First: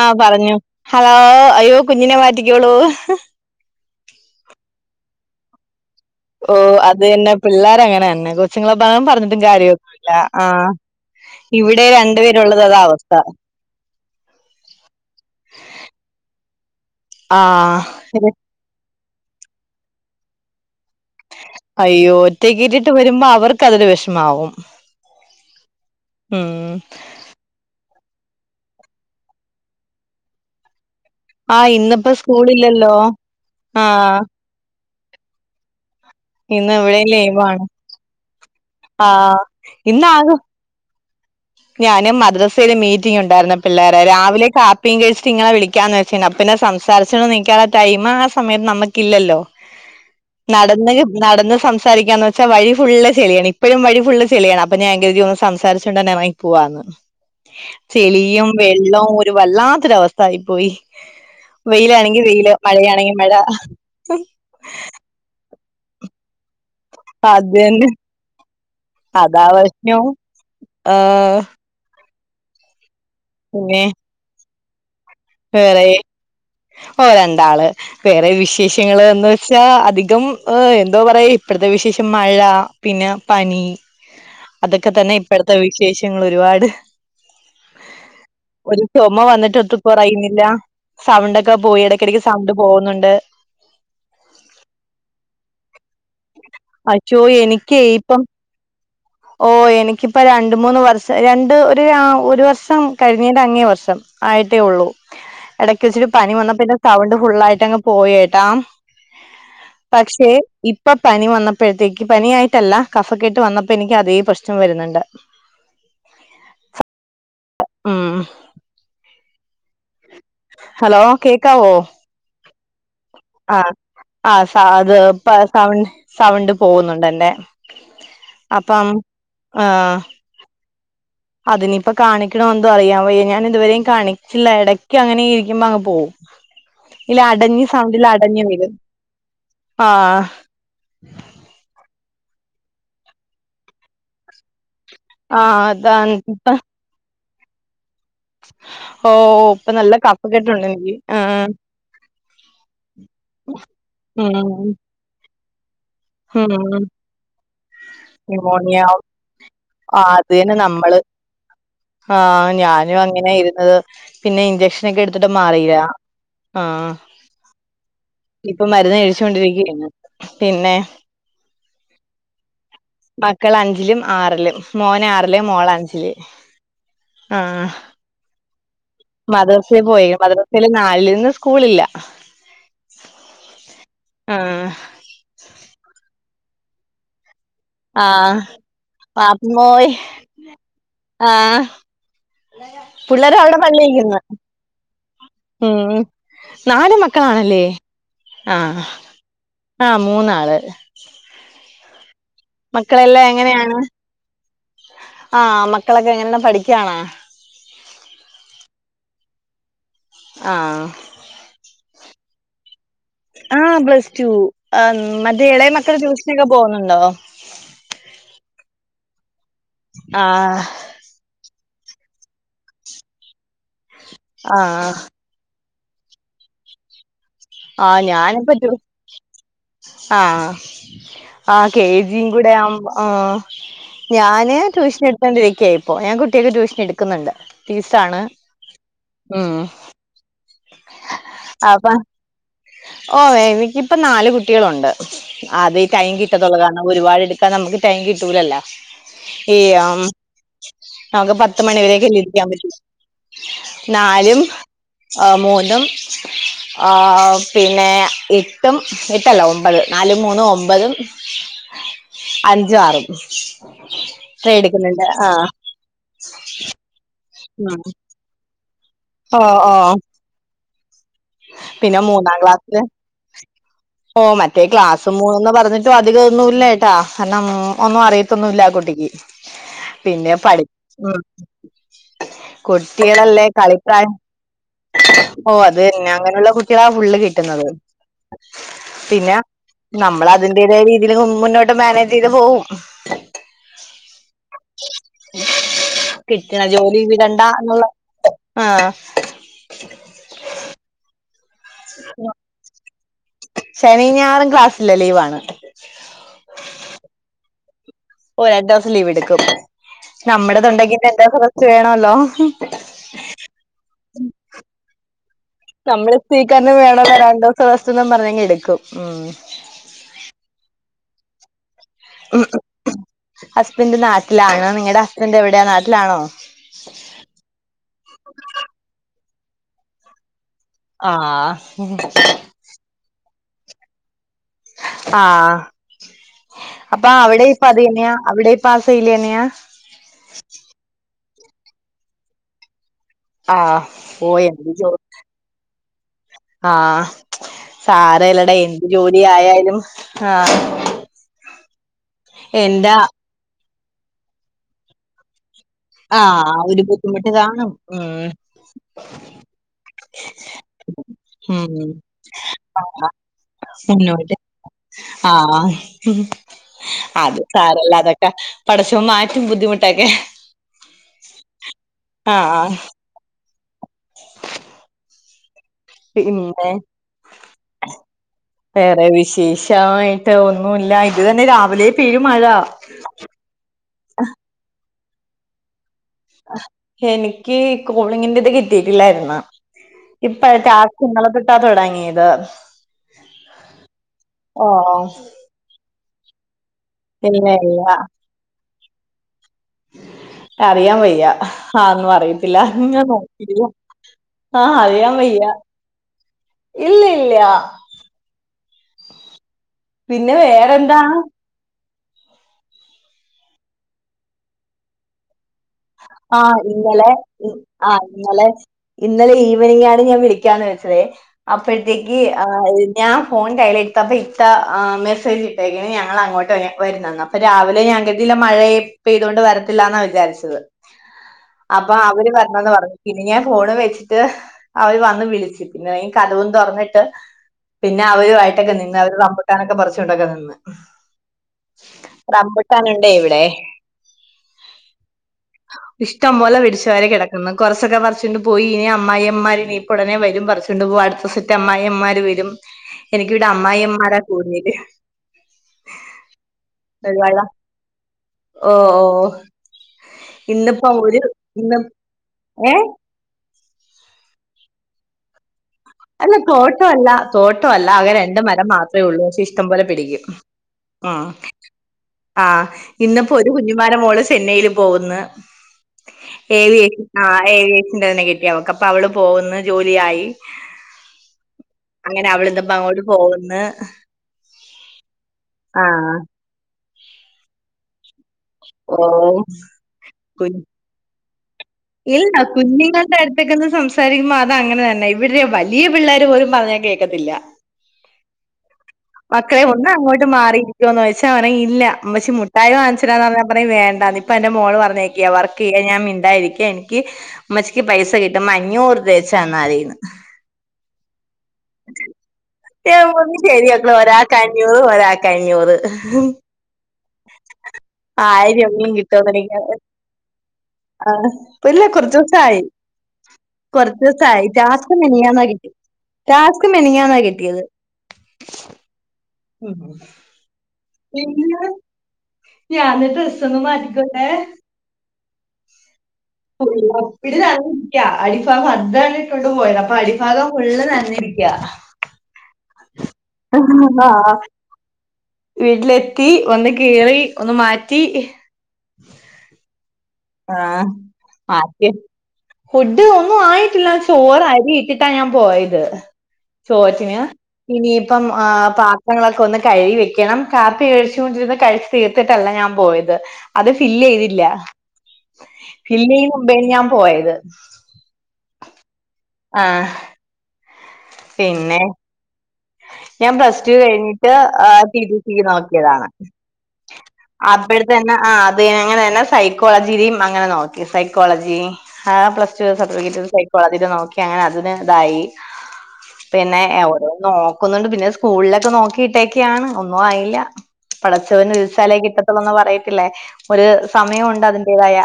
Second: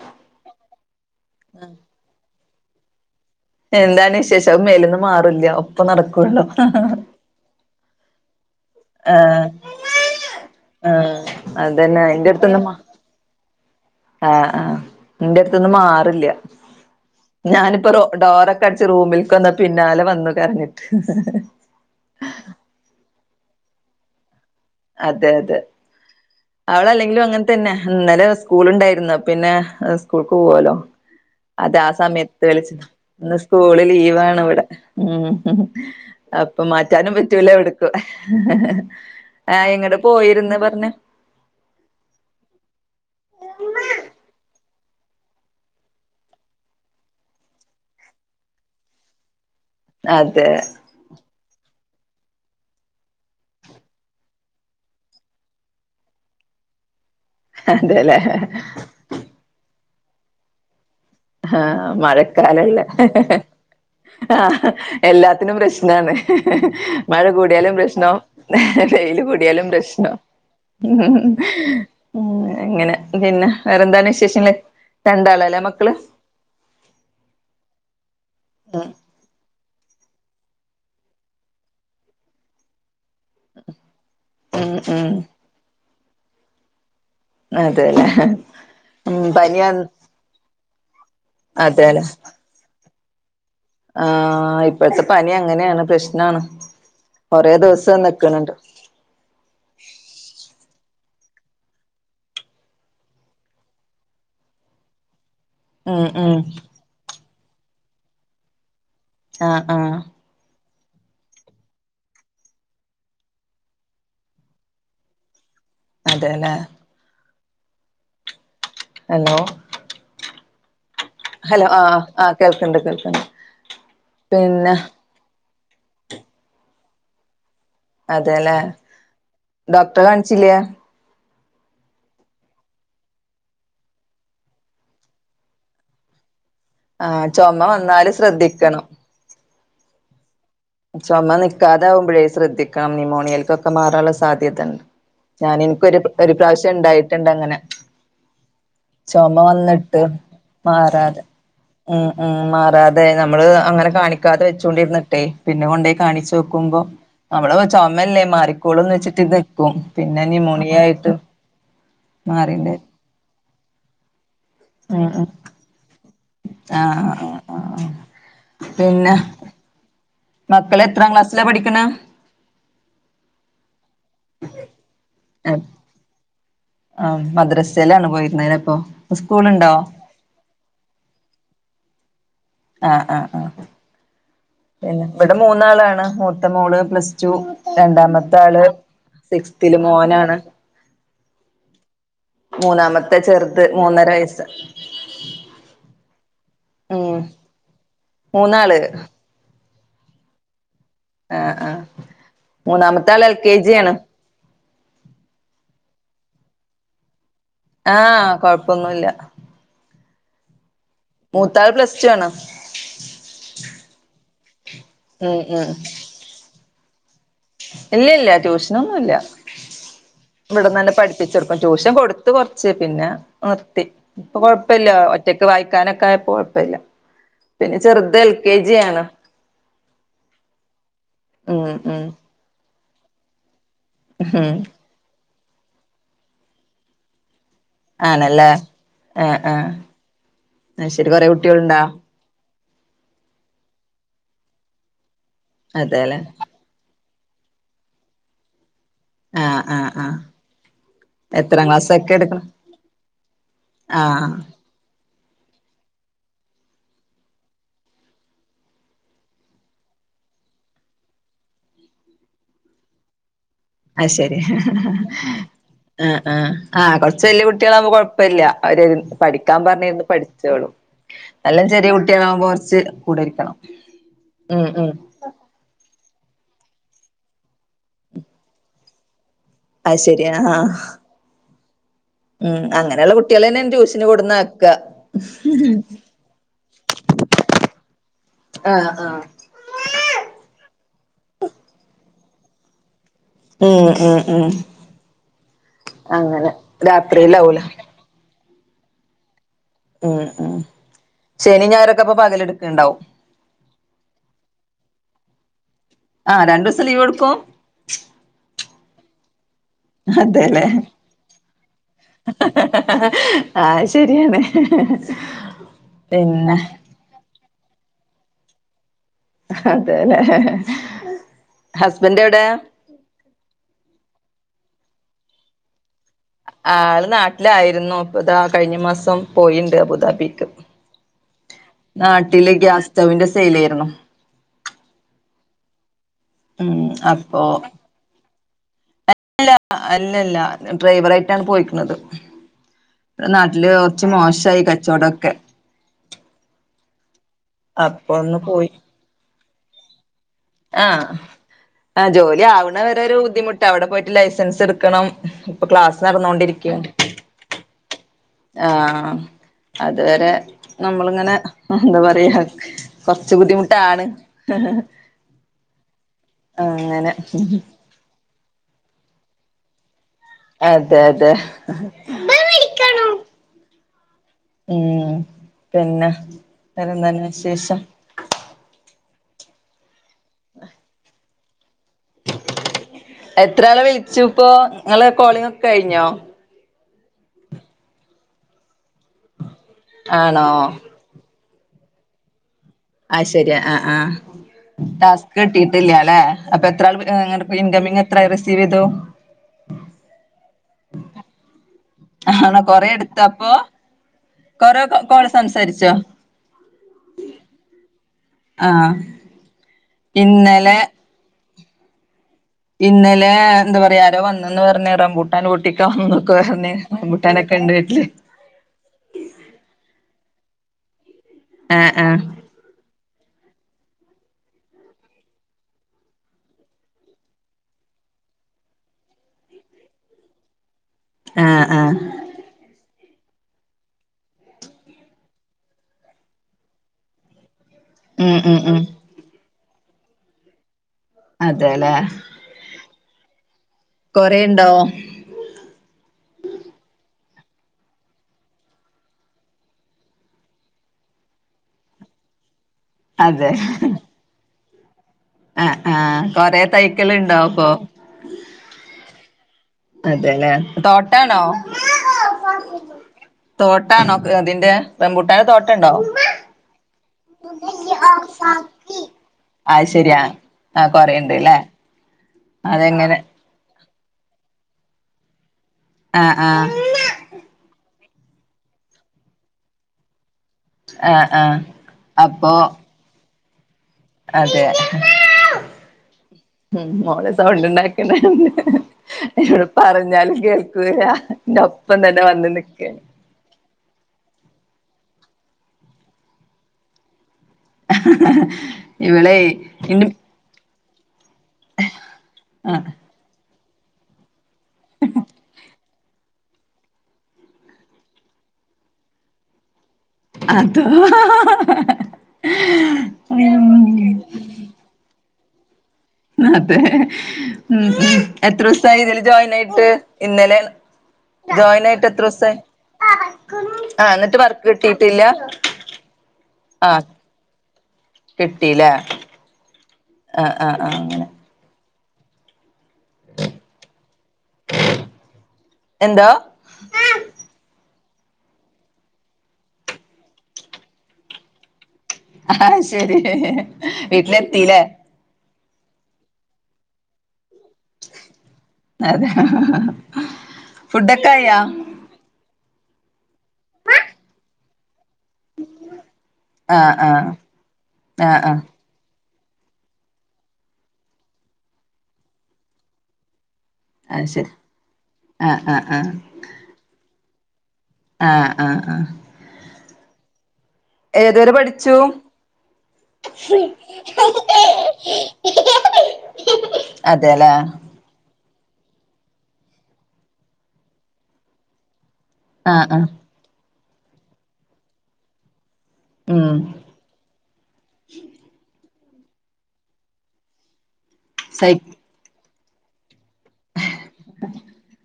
ആ പറഞ്ഞു ഹലോ അയ്യോ കുഞ്ഞിനെ മാറ്റിക്കോളൂ എന്താണ് വിശേഷം അവൻ മേലുന്ന് മാറൂല്ല ഒപ്പം നടക്കും ഓ അത് തന്നെ പിള്ളേർ അങ്ങനെ തന്നെ ച്ചുങ്ങളെ പാവം പറഞ്ഞിട്ടും ആഹ് കാര്യൊന്നുല്ല ആ ആഹ് ഇവിടെ അതന്നെ രണ്ടു എന്റെടുത്ത്ന്ന് പേരുള്ളത് മാ അതാ അവസ്ഥ ആഹ് ആ ന്റെ അടുത്തൊന്നും മാറുല്ല ഞാനിപ്പോ റോ ആഹ് ഡോറൊക്കെ അടച്ച് റൂമിൽക്ക് വന്ന പിന്നാലെ വന്നു കരഞ്ഞിട്ട് അയ്യോ ഒറ്റക്ക് ഇറ്റിട്ട് വരുമ്പോ അവർക്ക് അതിരു വിഷമാവും അതെ അതെ ഉം അവളല്ലെങ്കിലും അങ്ങനത്തെ തന്നെ ഇന്നലെ സ്കൂൾ ഉണ്ടായിരുന്നു പിന്നെ സ്കൂൾക്ക് പോവല്ലോ ആഹ് അതാ ആ ഇന്നിപ്പോ സമയത്ത് വിളിച്ചി സ്കൂളില്ലല്ലോ ഇന്ന് സ്കൂള് ആഹ് ലീവാണ് ഇവിടെ മ് അപ്പ ഇന്ന് ഇവിടെയും മാറ്റാനും പറ്റൂല ലീവാണ് എവിടക്കും ആഹ് ഇങ്ങടെ പോയിരുന്ന പറഞ്ഞേ? ഞാനും മദ്രസയില് മീറ്റിംഗ് ഉണ്ടായിരുന്നു പിള്ളേരെ രാവിലെ കാപ്പിയും കഴിച്ചിട്ട് ഇങ്ങളനെ വിളിക്കാന്ന് വച്ച ച്ചിന്ന അപ്പേ പിന്നെ സംസാരിച്ചോണ്ട് നിക്കാൻള്ള ടൈം ആ സമയത്ത് നമുക്കില്ലല്ലോ അതെ നടന്ന് നടന്ന് സം സംസാരിക്കാന്ന് വെച്ചാ വഴി ഫുള്ള് ചെളിയാണ് ഇപ്പോഴും വഴി ഫുള്ള് ചെളിയാണ് അപ്പോ ഞാൻ കരുതി സംസാരിച്ചോണ്ട് തന്നെ വഴി പോവാന്ന് അതെല്ലേ ചെളിയും വെള്ളവും ഒരു വല്ലാത്തൊരവസ്ഥ ആയി പോയി ആഹ് വെയിലാണെങ്കി വെയില് മഴക്കാലല്ലേ മഴയാണെങ്കി മഴ ആഹ് എല്ലാത്തിനും പ്രശ്നാണ് മഴ അത് കൂടിയാലും തന്നെ. പ്രശ്നം വെയില് കൂടിയാലും പ്രശ്നം ആഹ് മ് ഇങ്ങനെ പിന്നെ വേറെന്താണ് വിശേഷങ്ങൾ രണ്ടാളല്ലേ വേറെ മക്കള് ഓ രണ്ടാള് വേറെ ഉം വിശേഷങ്ങൾ എന്ന് വെ ക്ഷ അധികം ഓ എന്തോ പറയ് ഇപ്പോഴത്തെ വിശേഷം മഴ പിന്നെ പനി ഉം അതൊക്കെ ഉം തന്നെ ഇപ്പഴത്തെ വിശേഷങ്ങൾ ഒരുപാട് അതെല്ലേ ഉം പനിയ കഴുന്നില്ല സൗണ്ട് ഒക്കെ പോയി ഇടക്കിടക്ക് സൗണ്ട് പോകുന്നുണ്ട് ആഹ് ഇപ്പോഴത്തെ പനി അങ്ങനെയാണ് പ്രശ്നാണ് അശോ കൊറേ എനിക്ക് ദിവസം ഇപ്പം നികുണുണ്ട് ഓ എനിക്കിപ്പോ രണ്ട് മൂന്ന് വർഷം രണ്ട് ഒരു ഒരു വർഷം കഴിഞ്ഞേൻ്റെ അങ്ങേ വർഷം ആയിട്ടേ ഉള്ളൂ ഇടക്ക് ഉം വെച്ചിട്ട് പനി ഉം വന്നപ്പ പിന്നെ സൗണ്ട് ഫുൾ ആയിട്ട് അങ്ങ് പോയേട്ടാ ആഹ് ആഹ് പക്ഷെ ഇപ്പൊ പനി വന്നപ്പോഴത്തേക്ക് പനിയായിട്ടല്ല കഫക്കെട്ട് വന്നപ് ഇപ്പ ഇനിക്ക് അതേ പ്രശ്നം വരുന്നുണ്ട് അതെല്ലേ ഉം ഹലോ ഹലോ ഹലോ ആഹ് കേൾക്ക്ണ്ട് കേൾക്ക്ണ്ട് ആഹ് ആഹ് സ പിന്നെ അത് സൗണ്ട് സൗണ്ട് പോവുന്നുണ്ടല്ലെ അതെല്ലേ ഡോക്ടറെ കാണിച്ചില്ല്യാ അതിനിപ്പ കാണിക്കണോ എന്തോ അറിയാൻ വയ്യ ഞാൻ ഇതുവരെയും കാണിച്ചില്ല എടയ്ക്ക് അങ്ങനെ ഇരിക്കുമ്പോ അങ്ങ് പോവും ഇല്ല ആഹ് ചുമ അടഞ്ഞി സൗണ്ടില് വന്നാല് അടഞ്ഞ് വരും ശ്രദ്ധിക്കണം ആഹ് ചുമ നിൽക്കാതെ ആകുമ്പഴേ ശ്രദ്ധിക്കണം ന്യൂമോണിയയിലൊക്കെ മാറാനുള്ള സാധ്യതണ്ട് ഞാന് ആഹ് അതാ ഇൻക്കൊരു ഒരു പ്രാവശ്യം ഇണ്ടായിട്ടുണ്ട് അങ്ങനെ ഓ ചൊമ ഇപ്പൊ നല്ല വന്നിട്ട് കഫക്കെട്ടുണ്ട് എനിക്ക് മാറാതെ ആഹ് ഉം ഉം മാറാതെ നമ്മള് അങ്ങനെ ഉം കാണിക്കാതെ വെച്ചോണ്ടിരുന്നിട്ടെ പിന്നെ കൊണ്ടോയി കാണിച്ചു ഉം നോക്കുമ്പോ നമ്മള് ചൊമല്ലേ ന്യൂമോണിയ മാറിക്കോളുന്ന് വെച്ചിട്ട് നികും ആഹ് പിന്നെ അത് തന്നെ ന്യൂമോണിയ നമ്മള് ആയിട്ട് ആഹ് മാറിണ്ട് ഞാനും അങ്ങനൊയിരുന്നത് പിന്നെ ഇൻഞ്ചെ ക്ഷനൊക്കെ ഉം ഉം എടുത്തിട്ടും മാറിയിലാ ആഹ് ഇപ്പൊ മരുന്ന് പിന്നെ കഴിച്ചോണ്ടിരിക്കയാണ് പിന്നെ എന്താ പഠിക്ണെ മക്കള് അഞ്ചിലും ആറിലും മോൻ ആറില് മോള് അഞ്ചില് ആഹ് മദ്രസയിലാണ് പോയിരുന്നതിലപ്പോ മദ്രസേ പോയി മദ്രസയില് നാലില് ഇന്ന് സ്കൂളില്ല ആഹ് ആഹ് ആഹ് ആഹ് പിന്നെ ഇവിടെ മൂന്നാളാണ് മൂത്തമോള് പ്ലസ്ടു രണ്ടാമത്തെ ആഹ് ആള് സിക്സ്ത്തിലും പാപ്പുമോയ് മോനാണ് ആഹ് മൂന്നാമത്തെ പിള്ളേര് അവിടെ ചെറുത് മൂന്നര പള്ളിയിൽക്കുന്ന് വയസ്സ് ഉം നാല് ഉം മക്കളാണല്ലേ മൂന്നാള് ആഹ് ആഹ് മൂന്നാള് ആഹ് ആഹ് മൂന്നാമത്തെ ആള് മക്കളെല്ലാം എൽ കെ ജി എങ്ങനെയാണ് ആണ് ആ മക്കളൊക്കെ എങ്ങനെ പഠിക്കാണോ ആഹ് കൊഴപ്പൊന്നുല്ല ആഹ് മൂത്താൾ പ്ലസ്ടു ആണ് ആഹ് പ്ലസ്ടൂ ഉം മറ്റേ എളേ ഉം മക്കള് ട്യൂഷനൊക്കെ പോകുന്നുണ്ടോ ഇല്ലില്ല ട്യൂഷനൊന്നുല്ല ആഹ് വ്ട്ന്നന്നെ പഠി പ്പിച്ചൊട്ക്കും ഇപ്പോ ട്യൂഷൻ കൊടുത്തു കൊർച്ച് പിന്നെ നിർത്തി ഇപ്പ കൊഴപ്പില്ല ആഹ് ഒറ്റക്ക് വായിക്കാനൊക്കെ ആയപ്പൊ കൊഴ്പ്പല്ല്യ ആഹ് ഞാനപ്പൊ ടു ആണ് ആഹ് ആഹ് ഉം കെ ഉം ജി കൂടെ ആവുമ്പോ ആഹ് ഉം ഞാന് ട്യൂഷനെ കൊടുത്തോണ്ടിരിക്കായിപ്പോ ഞാൻ കുട്ടിയക്ക് ട്യൂഷനെടുക്കുന്നുണ്ട് ടീച്ചറാണ് ഉം അയ്ശരി കൊറേ കുട്ടിയോള്ണ്ടാ ഓഹ് എനിക്കിപ്പം നാല് കുട്ടികളുണ്ട് അതീ ടൈം അതെല്ലെ കിട്ടത്തുള്ളൂ കാരണം ഒരുപാടെ പ്പം നമ്മക്ക് ടൈം കിട്ടൂലല്ല ആഹ് ആഹ് ഈയം ആഹ് നമുക്ക് പത്ത് എത്രാം ക്ലാസ്സൊക്കെ എടുക്കണ് മണിവരെയൊക്കല്ലിരിക്കാൻ പറ്റു ആഹ് നാലും ആഹ് മൂന്നും ആഹ് പിന്നെ എട്ടും എട്ടല്ല ഒമ്പത് നാലും മൂന്നു ഒമ്പതും അഞ്ചും ആറും അത് ശരി ഇത്രയെട്ക്ക്ന്നിണ്ട് ആഹ് ആഹ് ആഹ് ആഹ് കൊറച്ച് വല്യ കുട്ടികളാവുമ്പോ കൊഴപ്പല്ല്യ അവരൊരു ഓ പഠിക്കാൻ ഓ പറഞ്ഞായിര്ന്ന് പഠിച്ചോളു പിന്നെ മൂന്നാം ക്ലാസ്ല് കൂടെ ഇരിക്കണം ഓഹ് മറ്റേ ഉം ഉം ക്ലാസും മൂന്ന്ന്ന് പറഞ്ഞി ട്ട അതികൊന്നുല്ലയെട്ടാ കാരണം ഒന്നു അറിയത്തൊന്നുയില്ല ആ കുട്ടിക്ക് അത് ശരി പിന്നെ ആ ആ പഠി ഉം ഉം അങ്ങനെയുള്ള കുട്ടിയെളല്ലേ കുട്ടികളെന്നെ ട്യൂഷന് കളിപ്രായം കൊടുന്നാക്ക ഓ അത് പിന്നങ്ങനുള്ള കുട്ടികളാ ഫുള്ള് കിട്ടുന്നത് ആഹ് ആഹ് പിന്ന നമ്മളതിന്റേതായരീതിയില് മുന്നോട്ട് മാനേജെയ്ത് പോവും ഉം ഉം ഉം അങ്ങനെ കിട്ടണ ജോലി വിടണ്ട രാത്രിയിലാവൂല എന്നുള്ള ആഹ് ഉം ഉം ശനി ഞായറോക്കെ അപ്പൊ പകലെടുക്കണണ്ടാവും ശനീ ഞായറും ക്ലാസ്സില്ല ലീവാണ് ആഹ് രണ്ടൂസം ലീവെടുക്കും ഓഹ് രണ്ടു ദിവസം ലീവെടുക്കും നമ്മടെ അതെല്ലേ തൊണ്ടക്കും രണ്ടെസം റസ്റ്റ് വേണല്ലോ ആഹ് ശരിയാണ് നമ്മള് പിന്നെ [unintelligible] വേണല്ലോ രണ്ടൂസം റെസ്റ്റെന്നും പറഞ്ഞങ്ങെടുക്കും ഉം അതെല്ലേ ഹസ്ബൻഡെവിടെ ഹസ്ബൻ്റ് നാട്ടിലാണ് നിങ്ങടെ ഹസ്ബൻഡെവിടെയാ നാട്ടിലാണോ ആള് നാട്ടിലായിരുന്നു ഇപ്പതാ കഴിഞ്ഞ മാസം പോയിണ്ട് അബുദാബിക്ക് ആഹ് നാട്ടില് ഗ്യാസ് സ്റ്റവിന്റെ സെയിലേരുന്നു ആഹ് ഉം അപ്പ അവിടെ അപ്പൊ ഇപ്പതെന്നെയാ അവിടെ ഇപ്പ ആഹ് സെയിലെന്നെ അല്ല അല്ലല്ല ഡ്രൈവറായിട്ടാണ് പോയിക്ക്ണത് നാട്ടില് ആഹ് കൊർച്ച് ഓ മോശായി എന്ത് ജോ കച്ചോടൊക്കെ ആഹ് അപ്പൊ ഒന്ന് സാരയില്ലടെയ് പോയി എന്ത് ജോലി ആയാലും ആഹ് ആഹ് ആഹ് ജോലി ആവണ എന്താ വരെ ഒരു ബുദ്ധിമുട്ട് അവിടെ പോയിട്ട് ലൈസൻസ് എടുക്കണം ഇപ്പൊ ക്ലാസ് ആഹ് ആഹ് ഒരു നടന്നോണ്ടിരിക്കയാണ് ബുദ്ധിമുട്ട് കാണും ഉം ആഹ് അതുവരെ നമ്മളിങ്ങനെ ഉം എന്ത പറയാ കൊറച്ച് ബുദ്ധിമുട്ടാണ് മുന്നോട്ട് [unintelligible] ആഹ് അങ്ങനെ അത് സാരല്ല അതെ പടച്ചോൻ മാറ്റും ബുദ്ധിമുട്ടൊക്കെ അതെ അതെ ആഹ് ആഹ് ഉം പിന്നെ പിന്നെ വേറെന്താണ് വിശേഷം വേറെ വിശേഷമായിട്ട് ഒന്നുല്ല ഇത് തന്നെ രാവിലെ പെരു മഴ എത്രാളെ വിളിച്ചുപ്പോ ങ്ങളെ കോളിങ്ങക്കെ കഴിഞ്ഞോ എനിക്ക് കോളിങ്ങിന്റെ ഇത് ആണോ കിട്ടീട്ടില്ലായിരുന്ന്ഇപ്പഴാ ട്ടാ ഇന്നലെ തൊട്ട തൊടങ്ങിയത് ആഹ് ശരിയാ ആഹ്ആഹ് ഓഹ് ടാസ്ക് കിട്ടിട്ടില്ലല്ലെ അപ്പ എ ത്രാൾ വി ഇല്ല ഏ ഇല്ല ഇൻകമിംഗ് എത്ര റിസീവ് ചെയ്തു അറിയാൻ വയ്യ ആഹ് ഒന്നും അറിയത്തില്ല ആണോ കൊറെ ങ്ങൻ എടുത്ത നോക്കി അപ്പൊ ആഹ് കൊറെ അറിയാൻ കോള് വയ്യ സംസാരിച്ചോ ഇല്ല്യല്ല്യ ആഹ് പിന്നെ വേറെന്താ ഇന്നലെ എന്താ പറയാ ആരോ വന്നുന്ന് പറഞ്ഞ് റംമ്പൂട്ടൻ പൊട്ടി ആഹ് ഇന്നലെ ആഹ് വീട്ടില് ഇന്നലെ ഇന്നലെ ഈവനിംഗ ആണെ ഞാൻ വിളിക്കാന്ന് വെച്ചതേ ആ ആ അപ്പോഴത്തേക്ക് ഞാൻ ഫോൺ കയ്യിലെട്ത്ത് അപ്പോ ഇത്ത ആ മെസ്സേജ് ഇട്ടേക്ക്ന് ഞങ്ങൾ അങ്ങോട്ട് വെർ വരുന്നെന്ന് അപ്പ രാവിലെ ഞാൻ കര്തിയില്ല മഴയെ പെയ്ത കൊണ്ട് വരത്തില്ലാന്നാ വിചാരിച്ചത് ആ ആ അപ്പൊ അവര് പർഞ്ഞന്ന് പർഞ്ഞ് പിന്നെ ഞാൻ ഫോണ് വെച്ചിട്ട് അവര് വന്ന് വിളിച്ച് പിന്നെ കഥവും തുറന്നിട്ട് പിന്നെ അവരു ഉം ഉം ആയിട്ടൊക്കെ ഉം നിന്ന് അവരു റമ്പുട്ടാനൊക്കെ പറച്ചുകൊണ്ടാകാനിന്ന് അതെലെ എത്താനുണ്ടേ ഇവിടെ കൊറെണ്ടോ ഇഷ്ടം പോലെ പിട്ച്ച് വാരികിടക്കുന്നു കുറച്ചൊക്കെ പറച്ചൊണ്ട് പോയി ഇനി അമ്മായിമ്മമാരിനി ഉടനെ വരും പറിച്ചോണ്ട് പോ അട്ത്ത സെറ്റ് അമ്മായി അമ്മാർ വരും ഉ എനിക്ക് ഇവിടെ അമ്മായിയമ്മമാരാ കൂടുതല് ആഹ് ആഹ് കൊറെ ഒരുപാട് തൈക്കള്ണ്ടോപ്പോ ഓ ഓ അതെല്ലേ ഇന്നിപ്പോ ഒരു തോട്ടണോ ഇന്ന് ഏ തോട്ടണോ അതിന്റെ റമ്പുട്ടാന്റെ തോട്ട് ട്ടണ്ടോ അല്ല തോട്ടമല്ല തോട്ടമല്ല ആകെ രണ്ട് മരം മാത്രമേ ഉള്ളൂ പക്ഷെ ഇഷ്ടം പോലെ ആയ് ശരി പിടിക്കും ആഹ് ആഹ് കൊറേയ്ണ്ട്ല്ലേ ആഹ് ഇന്ന്പ്പോ ഒരു കുഞ്ഞിമാന്റെ മോള് ചെന്നൈല് പോകുന്ന് ആഹ് ആഹ് ഏവിയേ ആഹ് ഏവിയേഷന്റെ തന്നെ കിട്ടിയ അവക്ക് അപ്പൊ അവള് പോവ്ന്ന് ജോലിയായി ആഹ് ആഹ് അങ്ങനെ അവള് അപ്പൊ ഇന്ന്പ്പ അങ്ങോട്ട് പോകുന്ന് അതെ ആ ഉം മോളെ സൗണ്ട് ഉണ്ടാക്ക്ണ് ണ്ട്. ഓ ഇവള് പർഞ്ഞാലും കുഞ്ഞ് കേൾക്കുലാ [unintelligible] ഇല്ല കുഞ്ഞ്ങ്ങൾടെ അട് ക്കന്ന് സംസാരിക്കുമ്പോ അത അങ്ങനെ തന്നെ ഇവര് വലിയ പിള്ളേർ പോലും പറഞ്ഞാൽ കേൾക്കത്തില്ല. ഹഹ്ഹ മക്കളെ ഒന്ന് അങ്ങോട്ട് മാറി ഒന്ന് വെച്ചാ പറിം ഇല്ല ഇമ്മച്ചിമുട്ടായി ആഹ് വങ്ങിച്ചരാന്ന് പറഞ്ഞ പറിം വേണ്ടാന്ന് ഇപ്പ് ഇപ്പൊ എന്റെ മോള് പറഞ്ഞേക്കിയ വർക്ക് ചെയ്യാ ഞാ മിണ്ടായിരിക്ക എനിക്ക് ഇമ്മച്ചിക്ക് പൈസ കിട്ടുമ്പോ അഞ്ഞൂറ് രൂപ വെച്ച് തന്നാമതീന്ന് അതാ എവിട്ന്ന് ശരിയാക്ക്ണ് ഒരാൾക്ക് അഞ്ഞൂറ് ഒരാൾക്ക് അഞ്ഞൂറ് അതെ ഉം ഉം ആയിരമെങ്കിലും എത്രോസായി ഇതില് കിട്ടുവോന്ന് ജോയിൻ എനിക്ക് ആയിട്ട് ഇന്നലെ ആഹ് ഇപ്പല്ല ജോയിൻ ആയിട്ട് എത്രൂസായി കൊർച്ചോസായി. കൊറച്ച് ആഹ് എന്നിട്ട് [unintelligible] വർക്ക് ടാസ്ക് കിട്ടിയിട്ടില്ല മെനഞ്ഞന്നാ കിട്ടി, ടാസ്ക് മെനഞ്ഞന്നാ കിട്ടിയത്. കിട്ടിലെ. മ് ആഹ് ആഹ് ആഹ് എങ്ങന? ഞാനി ഡ്രസ്സൊന്ന് മാറ്റിക്കോട്ടെ? എന്തോ? അപ്പിനടി നനഞ്ഞിരിക്ക, അടിഭാഗം [unintelligible] കൊണ്ട് പോയത്. അപ്പ അടിഭാഗം ഫുള്ള് നനഞ്ഞിരിക്കാ. ആഹ്ശരി ആ വീട്ടിലെത്തി ലെ? വീട്ടിലെത്തി, വന്ന് കേറി, ഒന്ന് മാറ്റ് റ്റി, അതെ ആഹ് ഫുഡൊക്കെ ആയോ [unintelligible] ഫുഡ് ഒന്നും ആയിട്ടില്ല, ചോറ് അരി ഇട്ടിട്ടാ ഞാ പോയത്, ആഹ് ചോറ്റിന് ആഹ് ഇനിപ്പം ആഹ് പാ ത്രങ്ങളൊക്കെ ഒന്ന് കഴികി വെക്കണം, കാപ്പി കഴിച്ചോണ്ടിരുന്ന് കഴിച്ച് തീർത്തിട്ടല്ല ഞാൻ പോയത്. അത് അത് ഫില്ലെയ്തില്ല. ശരി ആഹ് ആഹ് ആഹ് ഫില്ലെയും മുമ്പേണ് ഞാൻ പോയത്. ആഹ് ആഹ് ആഹ് ആഹ് ഏതുവരെ പിന്നെ പഠിച്ചു? ഞാൻ പ്ലസ് ടു കഴിഞ്ഞിട്ട്, ആഹ് ടി ടി സിക്ക് നോക്കിയതാണ്, അതെല്ലേ അപ്പഴ് അന്നെ ആഹ് അത് ഞാൻ അങ്ങനെ തന്നെ സൈക്കോളജി [unintelligible] അങ്ങനെ നോക്കി, സൈക്കോളജി ആഹ് പ്ലസ് ടു ആഹ് ആഹ് സർട്ടിഫിക്കറ്റ് സൈക്കോളജിന്റെ നോക്കി അങ്ങനെ അതിന് ഇതായി. ഉം പിന്നെ ഓരോ നോക്കുന്നുണ്ട്, പിന്നെ സ്കൂളിലൊക്കെ നോക്കിട്ടേക്കാണ്, ഒന്നും ആയില്ല. പടച്ചവന് സൈ വിധിച്ചാലേ കിട്ടത്തുള്ളൂന്ന് പറയത്തില്ലേ? ഒരു സമയമുണ്ട് അതിന്റേതായ.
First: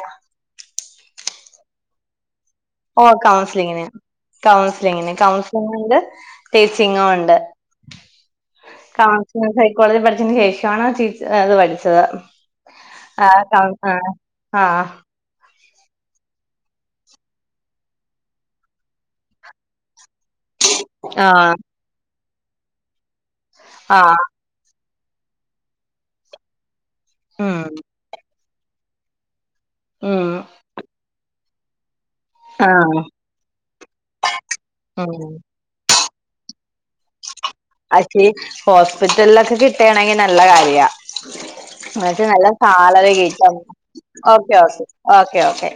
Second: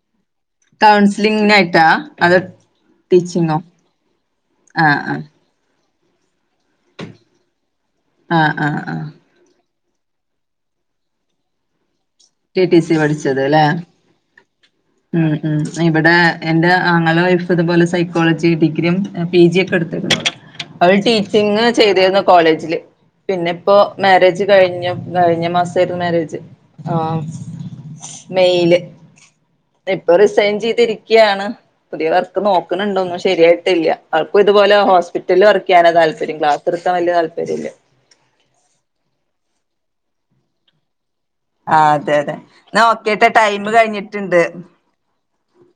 കൗൺസിലിംങ്ങിനായിട്ടാ അതോ ഓഹ് ടീച്ചിങ്ങോ കൗൺസിലിംങ്ങിന്, ആഹ് കൗൺസിലിംങ്ങിന്, ആഹ് കൗൺസിലിംങ്ങിന്റെ ടീച്ചിങ്ങും ഒണ്ട്, ആഹ് ആഹ് ആഹ് കൗ ഞാൻ സൈക്കോളജി പഠിച്ചതിന് ശേഷാണ് ടീച് അത് പഠിച്ചത്. ടി ടി സി ആഹ് [unintelligible] ആ ആഹ് മ് മ് ഇവട എന്റെ ആങ്ങളടെ വൈഫ് ഇതുപോലെ സൈക്കോളജി ഡിഗ്രിയും എ പി ജി ഒക്കെ [unintelligible] അവള് ആ ടീച്ചിങ് ചെയ്തിരുന്നു കോളേജില്, പിന്നെ ഇപ്പോ ആ മാരേജ് കഴിഞ്ഞ കഴിഞ്ഞ മാസമായിരുന്നു മാരേജ് ആഹ് മ് മെയില്, ഇപ്പ ഉം റിസൈൻ ചെയ്തിരിക്കയാണ്, പുതിയ വർ ക്ക് ആ നോക്കുണണ്ടൊന്നും ശരിയായിട്ടില്ല, അത് ഇപ്പ ഇതുപോലെ ഉം ഹോസ്പിറ്റല് വർക് ക്ക് ചെയ്യാനാ താല്പര്യം, ക്ലാസ് എടുക്കാൻ വല്യ താല്പര്യല്ല. [unintelligible] ഹോസ്പിറ്റലിലൊക്കെ കിട്ടുണെങ്കി നല്ല കാര്യ. ആഹ് അതെ മറ്റേ അതെ നല്ല എന്നാ സാലറി ഓക്കേട്ടോ ടൈം [unintelligible] കഴിഞ്ഞിട്ടുണ്ട് ഓക്കെ ഓക്കെ ഓക്കെ ഓക്കെ.